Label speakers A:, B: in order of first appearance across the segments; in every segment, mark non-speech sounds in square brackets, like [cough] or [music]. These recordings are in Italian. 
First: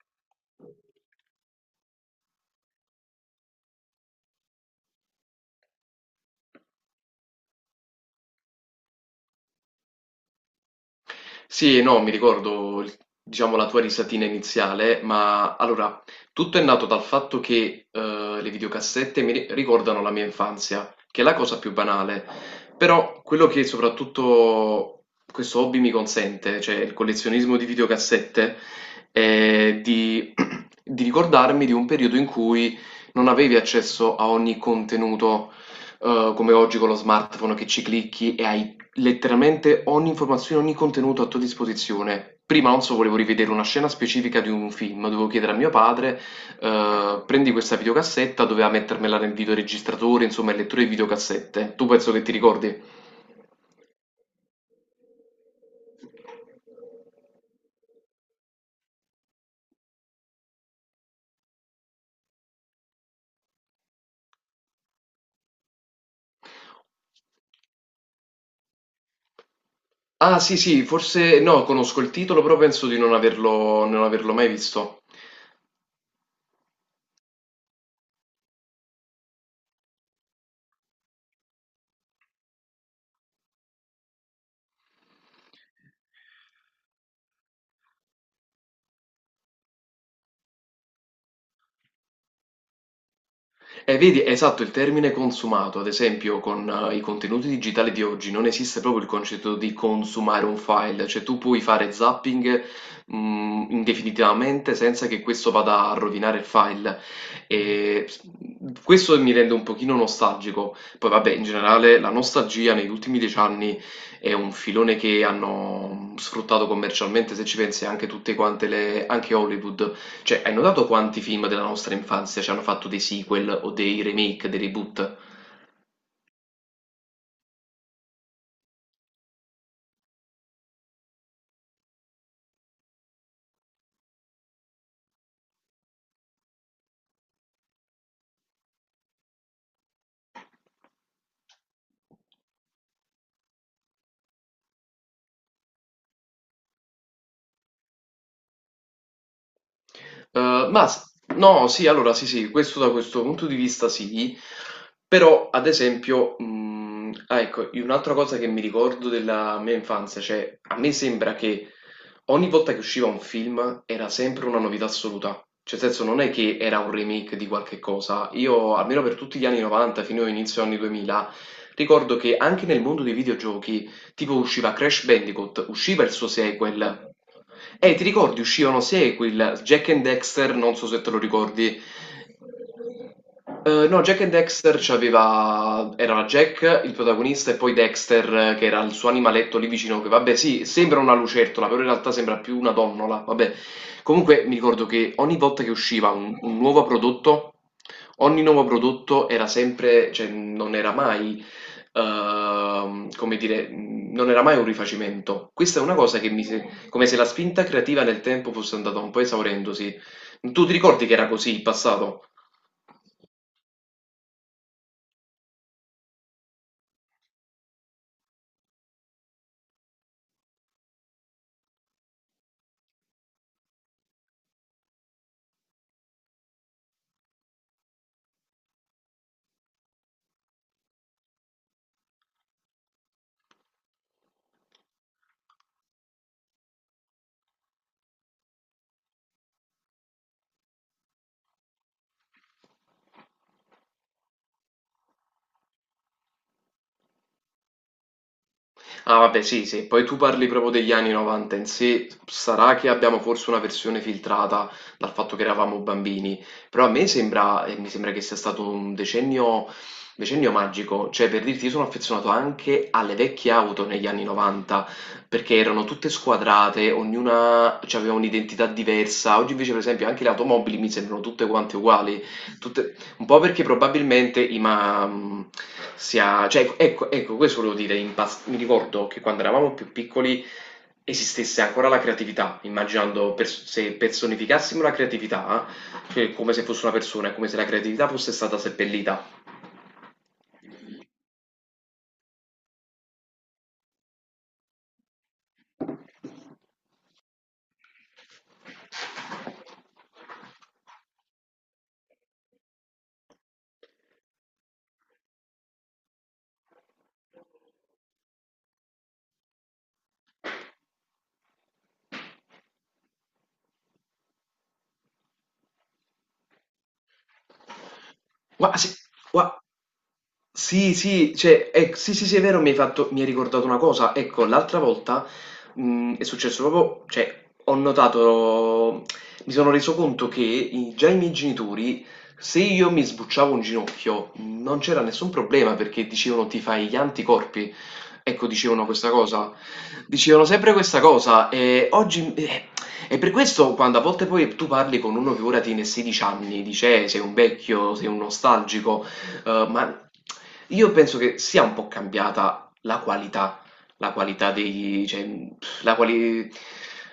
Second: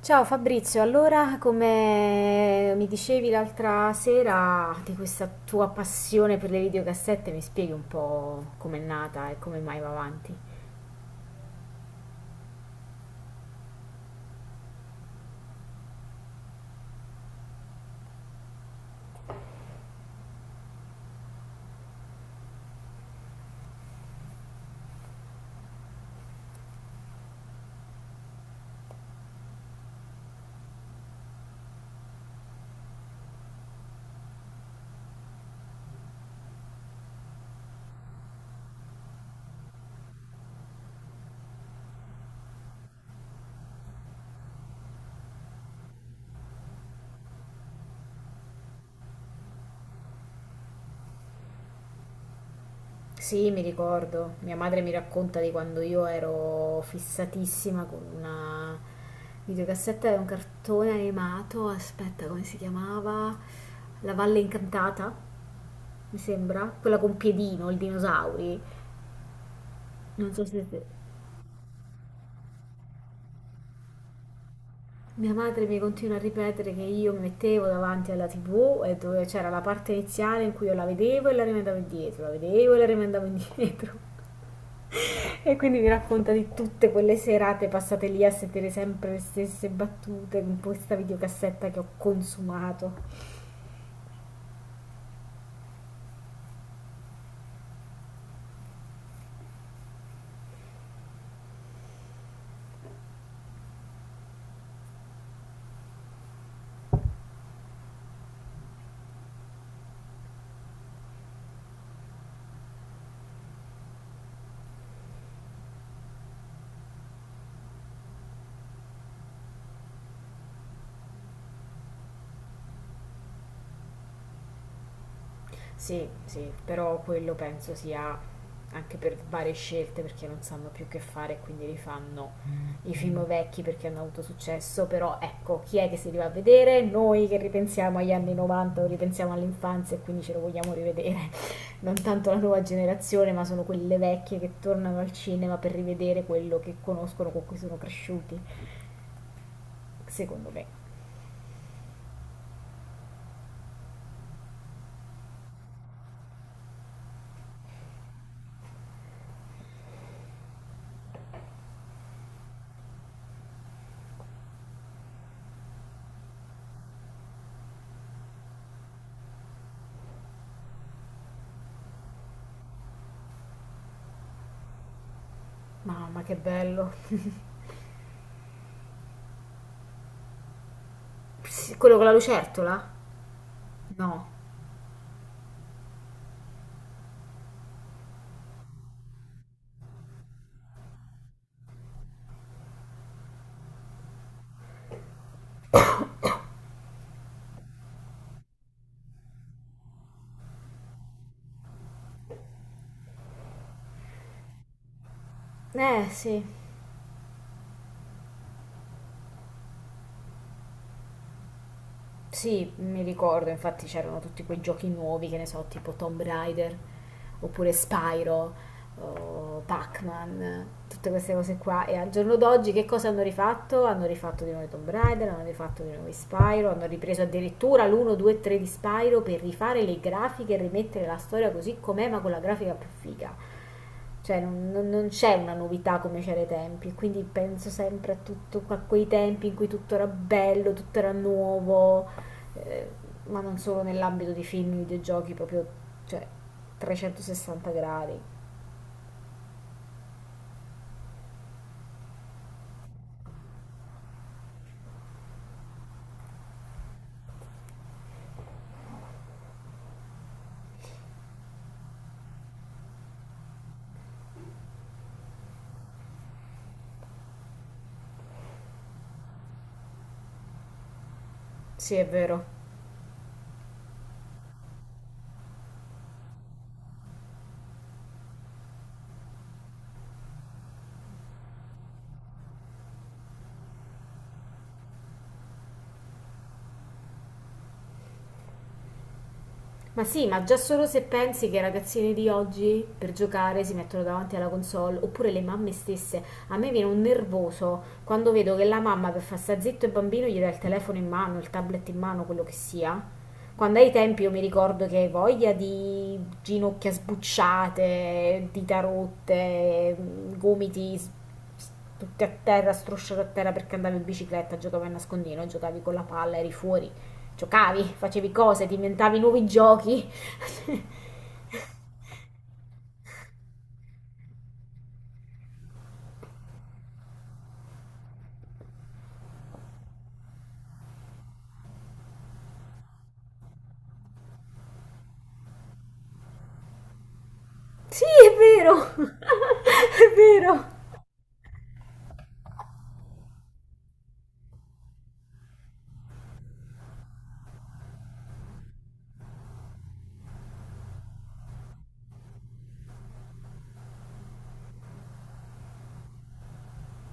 A: Ciao Fabrizio, allora come mi dicevi l'altra sera di questa tua passione per le videocassette, mi spieghi un po' com'è nata e come mai va avanti?
B: Sì, no, mi ricordo, diciamo, la tua risatina iniziale, ma allora, tutto è nato dal fatto che le videocassette mi ricordano la mia infanzia, che è la cosa più banale, però quello che soprattutto questo hobby mi consente, cioè il collezionismo di videocassette, è [clears throat] di ricordarmi di un periodo in cui non avevi accesso a ogni contenuto, come oggi con lo smartphone, che ci clicchi e hai letteralmente ogni informazione, ogni contenuto a tua disposizione. Prima, non so, volevo rivedere una scena specifica di un film, dovevo chiedere a mio padre: prendi questa videocassetta, doveva mettermela nel videoregistratore, insomma, il lettore di videocassette. Tu penso che ti ricordi?
A: Sì, mi ricordo, mia madre mi racconta di quando io ero fissatissima con una videocassetta di un cartone animato, aspetta come si chiamava? La Valle Incantata, mi sembra, quella con Piedino, il dinosauri. Non
B: Ah,
A: so
B: sì,
A: se.
B: sì, forse no, conosco il titolo, però penso di non averlo mai visto.
A: Mia madre mi continua a ripetere che io mi mettevo davanti alla TV e dove c'era la parte iniziale in cui io la vedevo e la rimandavo indietro, la vedevo e la rimandavo indietro. [laughs] E quindi mi racconta di tutte quelle serate passate lì a sentire sempre le stesse battute con questa videocassetta che ho consumato.
B: Vedi, esatto, il termine consumato, ad esempio, con i contenuti digitali di oggi non esiste proprio il concetto di consumare un file, cioè tu puoi fare zapping indefinitivamente senza che questo vada a rovinare il file. E s- questo mi rende un pochino nostalgico. Poi, vabbè, in generale la nostalgia negli ultimi 10 anni è un filone che hanno sfruttato commercialmente, se ci pensi, anche tutte quante le, anche Hollywood, cioè, hai notato quanti film della nostra infanzia ci hanno fatto dei sequel o dei remake, dei reboot?
A: Sì, sì, però quello penso sia anche per varie scelte perché non sanno più che fare e quindi rifanno i film vecchi perché hanno avuto successo, però ecco, chi è che si li va a vedere? Noi che ripensiamo agli anni 90 o ripensiamo all'infanzia e quindi ce lo vogliamo rivedere, [laughs] non tanto la nuova generazione, ma sono quelle vecchie che tornano al cinema per rivedere quello che conoscono, con cui sono cresciuti, secondo me.
B: Eh, ma s- no, sì, allora sì, sì, questo da questo punto di vista sì, però ad esempio, ecco, un'altra cosa che mi ricordo della mia infanzia, cioè, a me sembra che ogni volta che usciva un film era sempre una novità assoluta, cioè nel senso non è che era un remake di qualche cosa. Io almeno per tutti gli anni 90 fino all'inizio anni 2000 ricordo che anche nel mondo dei videogiochi tipo usciva Crash Bandicoot, usciva il
A: Mamma
B: suo
A: che bello.
B: sequel. Ti ricordi, uscivano sequel, Jack and Dexter, non so se te lo
A: Sì,
B: ricordi,
A: quello con la lucertola?
B: no, Jack e
A: No.
B: Dexter c'aveva. Era Jack il protagonista e poi Dexter, che era il suo animaletto lì vicino. Che vabbè, sì, sembra una lucertola, però in realtà sembra più una donnola. Vabbè, comunque mi ricordo che ogni volta che usciva un nuovo prodotto, ogni nuovo prodotto era sempre, cioè non era mai, come dire, non era mai un rifacimento. Questa è una
A: Eh
B: cosa che
A: sì.
B: mi. Se- come se la spinta creativa nel tempo fosse andata un po' esaurendosi. Tu ti ricordi che era così in passato?
A: Sì, mi ricordo, infatti c'erano tutti quei giochi nuovi, che ne so, tipo Tomb Raider, oppure Spyro, o Pac-Man, tutte queste cose qua. E al giorno d'oggi che cosa hanno rifatto? Hanno rifatto di nuovo i Tomb Raider, hanno rifatto di nuovo i Spyro, hanno ripreso addirittura l'1, 2, 3 di Spyro per rifare le grafiche e rimettere la storia così com'è, ma con la grafica più figa. Cioè non c'è una novità come c'era ai tempi, quindi penso sempre a, tutto, a quei tempi in cui tutto era bello, tutto era nuovo, eh, ma non solo nell'ambito dei film, videogiochi, proprio cioè, 360 gradi.
B: Ah, vabbè, sì, sì, poi tu parli proprio degli anni 90 in sé. Sarà che abbiamo forse una versione filtrata dal fatto che eravamo bambini, però a me sembra, e mi sembra che sia stato un decennio, magico, cioè per dirti, io sono affezionato anche alle vecchie auto negli anni 90, perché erano tutte squadrate, ognuna aveva un'identità diversa. Oggi invece, per esempio, anche le automobili mi sembrano tutte quante
A: Sì, è
B: uguali,
A: vero.
B: tutte- un po' perché probabilmente i ma mhmm, sia cioè, ecco ecco, questo volevo dire, impas mi ricordo che quando eravamo più piccoli esistesse ancora la creatività. Immaginando, pers se personificassimo la creatività, cioè come se fosse una persona, è come se la creatività fosse stata seppellita.
A: Ma sì, ma già solo se pensi che i ragazzini di oggi per giocare si mettono davanti alla console, oppure le mamme stesse, a me viene un nervoso quando vedo che la mamma per far sta zitto il bambino gli dà il telefono in mano, il tablet in mano, quello che sia. Quando ai tempi io mi ricordo che voglia di ginocchia sbucciate, dita rotte, gomiti s- tutti a terra, strusciati a terra perché andavi in bicicletta, giocavi a nascondino, giocavi con la palla, eri fuori. Giocavi, facevi cose,
B: Gua sì,
A: diventavi nuovi
B: gua
A: giochi. [laughs]
B: Sì, sì, cioè, sì, sì, sì, è vero, mi hai ricordato una cosa. Ecco, l'altra volta, è successo proprio, cioè, ho notato, mi sono reso conto che già i miei genitori, se io mi sbucciavo un ginocchio, non c'era nessun problema perché dicevano: ti fai gli anticorpi.
A: Sì, è
B: Ecco, dicevano
A: vero, [laughs]
B: questa cosa.
A: è
B: Dicevano
A: vero.
B: sempre questa cosa, e oggi. E per questo, quando a volte poi tu parli con uno che ora tiene 16 anni, dice: sei un vecchio, sei un nostalgico". Ma io penso che sia un po' cambiata la qualità, la qualità dei cioè, mhmm, la quali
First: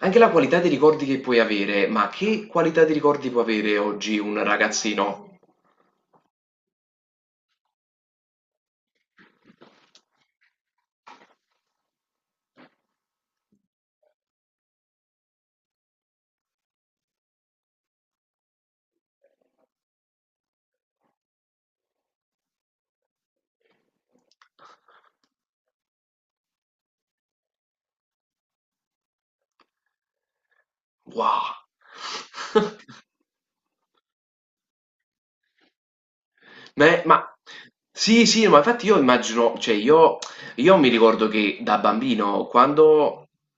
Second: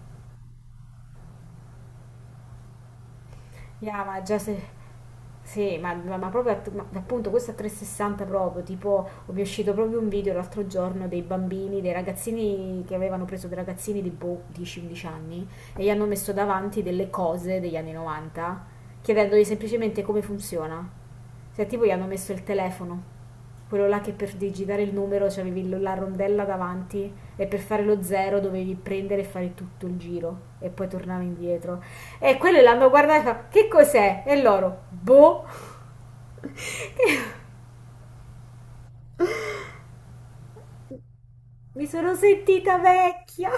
B: anche la qualità dei ricordi che puoi avere. Ma che qualità di ricordi può avere
A: Yeah,
B: oggi
A: ma già
B: un
A: se.
B: ragazzino?
A: Sì, ma, ma proprio appunto questo a 360 proprio, tipo mi è uscito proprio un video l'altro giorno dei bambini, dei ragazzini che avevano preso dei ragazzini di boh, 10-11 anni e gli hanno messo davanti delle cose degli anni 90 chiedendogli semplicemente come funziona. Cioè tipo gli hanno messo il telefono. Quello là che per digitare il numero c'avevi la rondella davanti e per fare lo zero dovevi prendere e fare tutto il giro e poi tornavi
B: Wow!
A: indietro. E quello l'hanno
B: [laughs]
A: guardato e fa, che cos'è? E loro, boh. [laughs]
B: Me ma Sì, sì, ma infatti io immagino, cioè, io mi ricordo che da
A: Mi sono
B: bambino
A: sentita
B: quando...
A: vecchia.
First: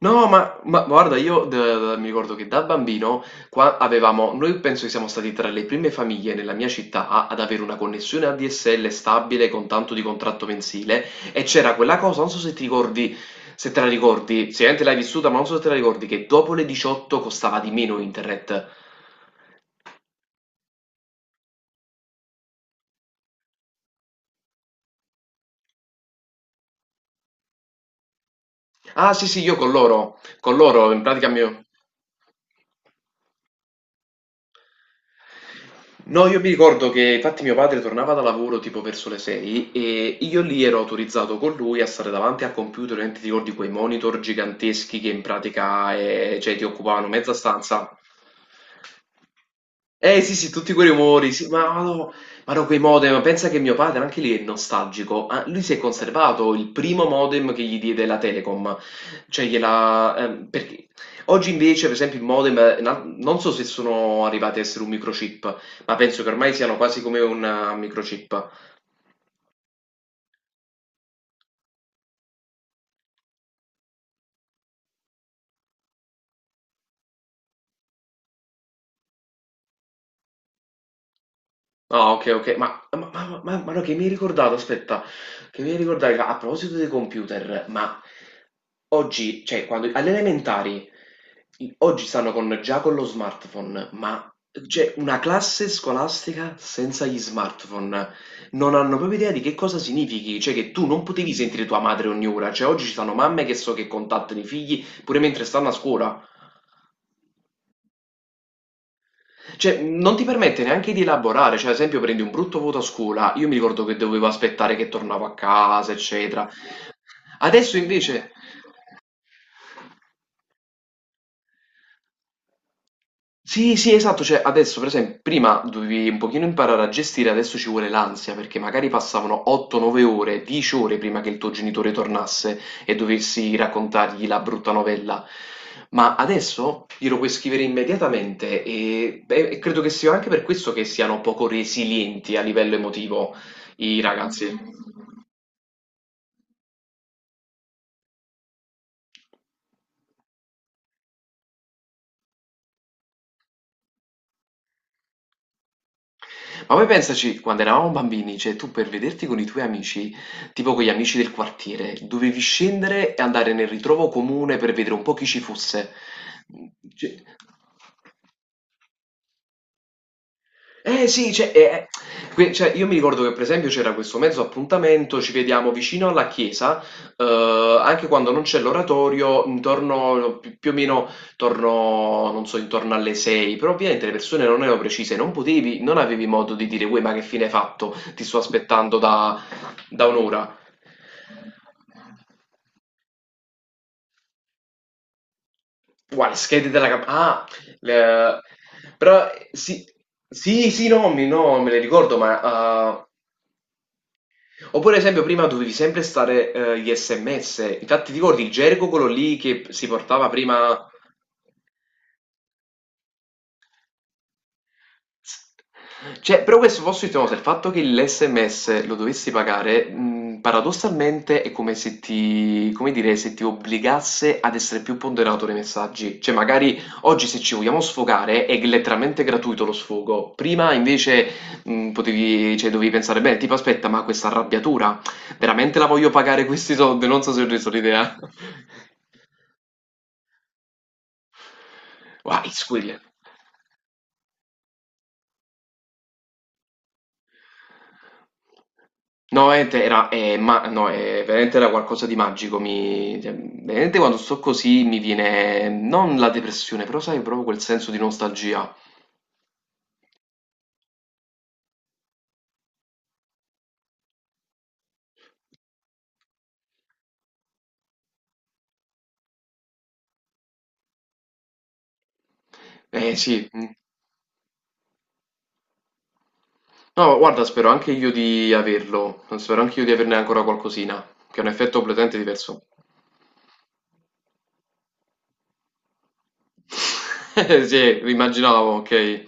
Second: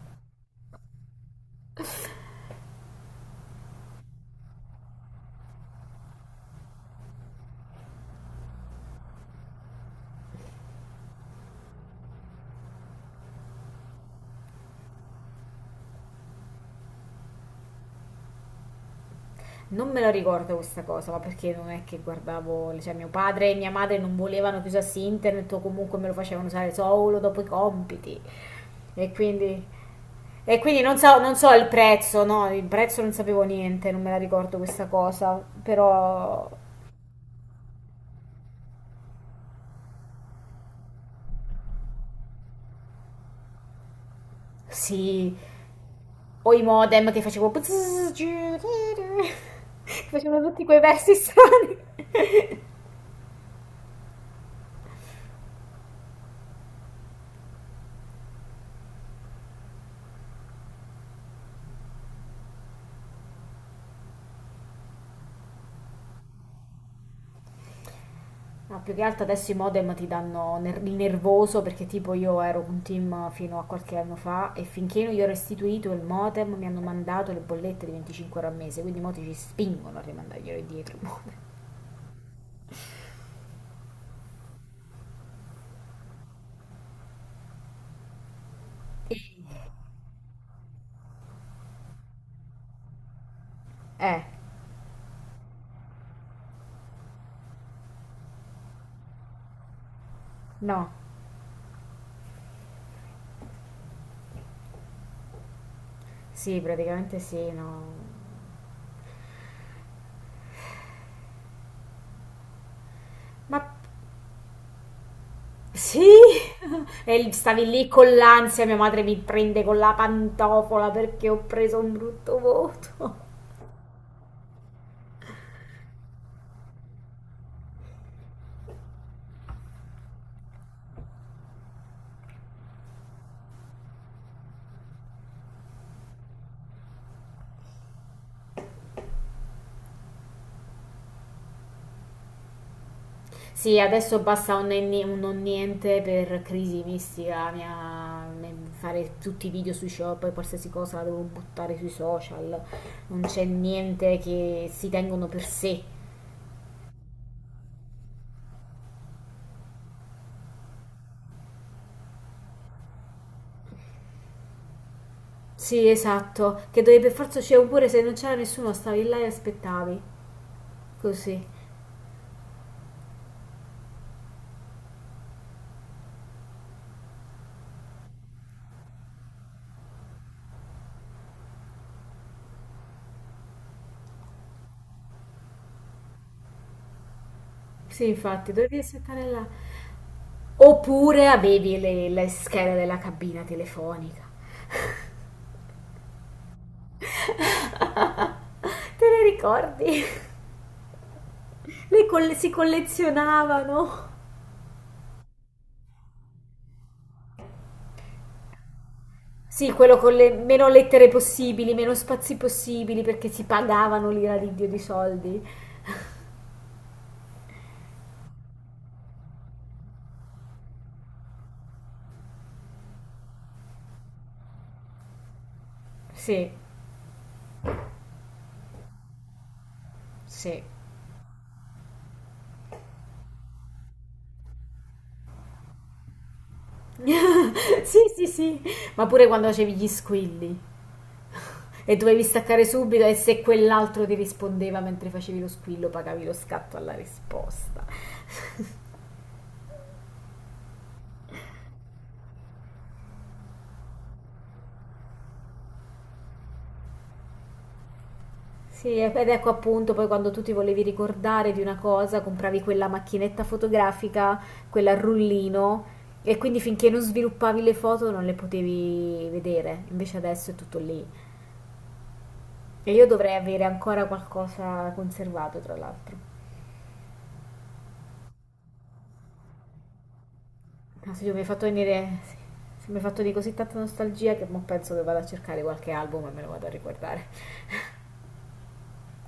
B: No, ma, guarda, mi ricordo che da bambino, qua, avevamo, noi penso che siamo stati tra le prime famiglie nella mia città ad avere una connessione ADSL stabile, con tanto di contratto mensile. E c'era quella cosa, non so se ti ricordi, se te la ricordi, sicuramente l'hai vissuta, ma non so se te la ricordi, che dopo le 18 costava di meno internet.
A: Non me la ricordo questa cosa, ma perché non è che guardavo, cioè mio padre e mia madre non volevano che usassi internet o comunque me lo facevano usare solo dopo i compiti. E
B: Ah, sì, sì, io
A: quindi,
B: con loro, con
A: e quindi
B: loro,
A: non
B: in
A: so,
B: pratica
A: non so
B: mio...
A: il prezzo, no, il prezzo non sapevo niente, non me la ricordo questa cosa,
B: No, io mi
A: però
B: ricordo che infatti mio padre tornava da lavoro tipo verso le 6, e io lì ero autorizzato con lui a stare davanti al computer, ovviamente. Ti ricordi quei monitor giganteschi che in
A: sì,
B: pratica,
A: o
B: cioè,
A: i
B: ti occupavano
A: modem
B: mezza
A: che
B: stanza. Eh sì,
A: facevano
B: sì,
A: tutti
B: tutti
A: quei
B: quei
A: versi
B: rumori, sì, ma
A: strani.
B: no, ma no, quei modem, pensa che mio padre anche lì è nostalgico. Ah, lui si è conservato il primo modem che gli diede la Telecom, cioè gliela... perché... Oggi invece, per esempio, il modem, non so se sono arrivati a essere un microchip, ma penso che ormai siano quasi come un, microchip.
A: No, più che altro adesso i modem ti danno il nervoso perché tipo io ero un team fino a qualche anno fa e finché non gli ho restituito il modem mi hanno mandato le bollette di 25 euro al mese, quindi i moti ci spingono a rimandarglielo indietro.
B: Ah, ok, ok, ma, ma no, che mi hai ricordato, aspetta, che mi hai ricordato, a proposito dei computer. Ma oggi, cioè, quando alle elementari, oggi stanno con già con lo smartphone,
A: Eh,
B: ma c'è una classe scolastica senza gli smartphone. Non hanno proprio idea di che cosa significhi, cioè che tu
A: no.
B: non potevi sentire tua madre ogni ora. Cioè, oggi ci sono mamme che so che contattano i figli pure mentre stanno a scuola,
A: Sì, praticamente sì, no.
B: cioè non ti permette neanche di elaborare. Cioè, ad esempio, prendi un brutto voto a scuola, io mi
A: Ma
B: ricordo che dovevo aspettare che tornavo a casa,
A: sì!
B: eccetera.
A: [laughs] E stavi
B: Adesso
A: lì con
B: invece...
A: l'ansia, mia madre mi prende con la pantofola perché ho preso un brutto voto. [laughs]
B: Sì, sì, esatto, cioè adesso, per esempio, prima dovevi un pochino imparare a gestire, adesso ci vuole l'ansia, perché magari passavano 8-9 ore, 10 ore prima che il tuo genitore tornasse e dovessi raccontargli la brutta novella. Ma adesso glielo puoi scrivere immediatamente, beh, e credo che sia anche per questo che siano poco resilienti a livello emotivo
A: Sì,
B: i
A: adesso basta un,
B: ragazzi.
A: nenni- un non niente per crisi mistica, fare tutti i video sui shop e qualsiasi cosa la devo buttare sui social. Non c'è niente che si tengono per sé.
B: Ma poi pensaci, quando eravamo bambini, cioè, tu per vederti con i tuoi amici, tipo con gli amici del quartiere, dovevi scendere e andare nel ritrovo comune per vedere un po' chi ci
A: Sì,
B: fosse.
A: esatto, che dovevi per
B: Cioè-
A: forza uscire oppure se non c'era nessuno stavi là e aspettavi.
B: eh sì,
A: Così.
B: cioè, io mi ricordo che, per esempio, c'era questo mezzo appuntamento: ci vediamo vicino alla chiesa, anche quando non c'è l'oratorio, intorno, più o meno intorno, non so, intorno alle 6, però ovviamente le persone non erano precise, non potevi, non avevi modo di dire: uè, ma che fine hai fatto?
A: Sì,
B: Ti sto
A: infatti, dovevi
B: aspettando
A: aspettare
B: da
A: là.
B: Da un'ora.
A: Oppure avevi le schede della cabina telefonica.
B: Guarda, le schede della ah, le-
A: [laughs] Te le
B: però, sì,
A: ricordi? [laughs]
B: sì, sì, no, no, me le ricordo,
A: Si
B: ma...
A: collezionavano.
B: oppure, ad esempio, prima dovevi sempre stare, gli SMS. Infatti, ti ricordi il gergo quello lì che
A: Sì,
B: si
A: quello con
B: portava
A: le meno
B: prima...
A: lettere possibili, meno spazi possibili, perché si pagavano l'ira di Dio di soldi.
B: [laughs] Cioè, però questo posso dirti una cosa: il fatto che l'SMS lo dovessi pagare, paradossalmente è come se ti, come dire, se ti obbligasse ad essere più ponderato nei messaggi. Cioè,
A: Sì,
B: magari oggi, se ci vogliamo sfogare, è letteralmente gratuito lo sfogo.
A: sì.
B: Prima
A: [laughs]
B: invece potevi, cioè, dovevi pensare: beh, tipo, aspetta, ma questa arrabbiatura veramente la voglio pagare questi soldi? Non so se ho reso
A: Sì,
B: l'idea.
A: sì,
B: [laughs]
A: sì. Ma pure quando facevi gli squilli. E dovevi
B: Wow,
A: staccare
B: it's weird.
A: subito e se quell'altro ti rispondeva mentre facevi lo squillo, pagavi lo scatto alla risposta.
B: No, veramente era, no, veramente era qualcosa di magico. Cioè, veramente, quando sto così mi viene non la depressione, però sai, proprio quel senso di nostalgia.
A: Sì, ed ecco appunto poi quando tu ti volevi ricordare di una cosa, compravi quella macchinetta fotografica, quella a rullino, e quindi finché non sviluppavi le foto non le potevi vedere. Invece adesso è tutto lì. E io
B: Eh
A: dovrei
B: sì,
A: avere
B: mm.
A: ancora qualcosa conservato, tra l'altro.
B: No, guarda, spero anche io di averlo. Spero anche io di averne ancora qualcosina,
A: Adesso io mi
B: che è
A: hai
B: un
A: fatto
B: effetto
A: venire,
B: completamente
A: sì,
B: diverso.
A: mi hai fatto di così tanta nostalgia che mo penso che vado a cercare qualche album e me lo vado a ricordare.
B: [laughs] Sì, immaginavo, ok.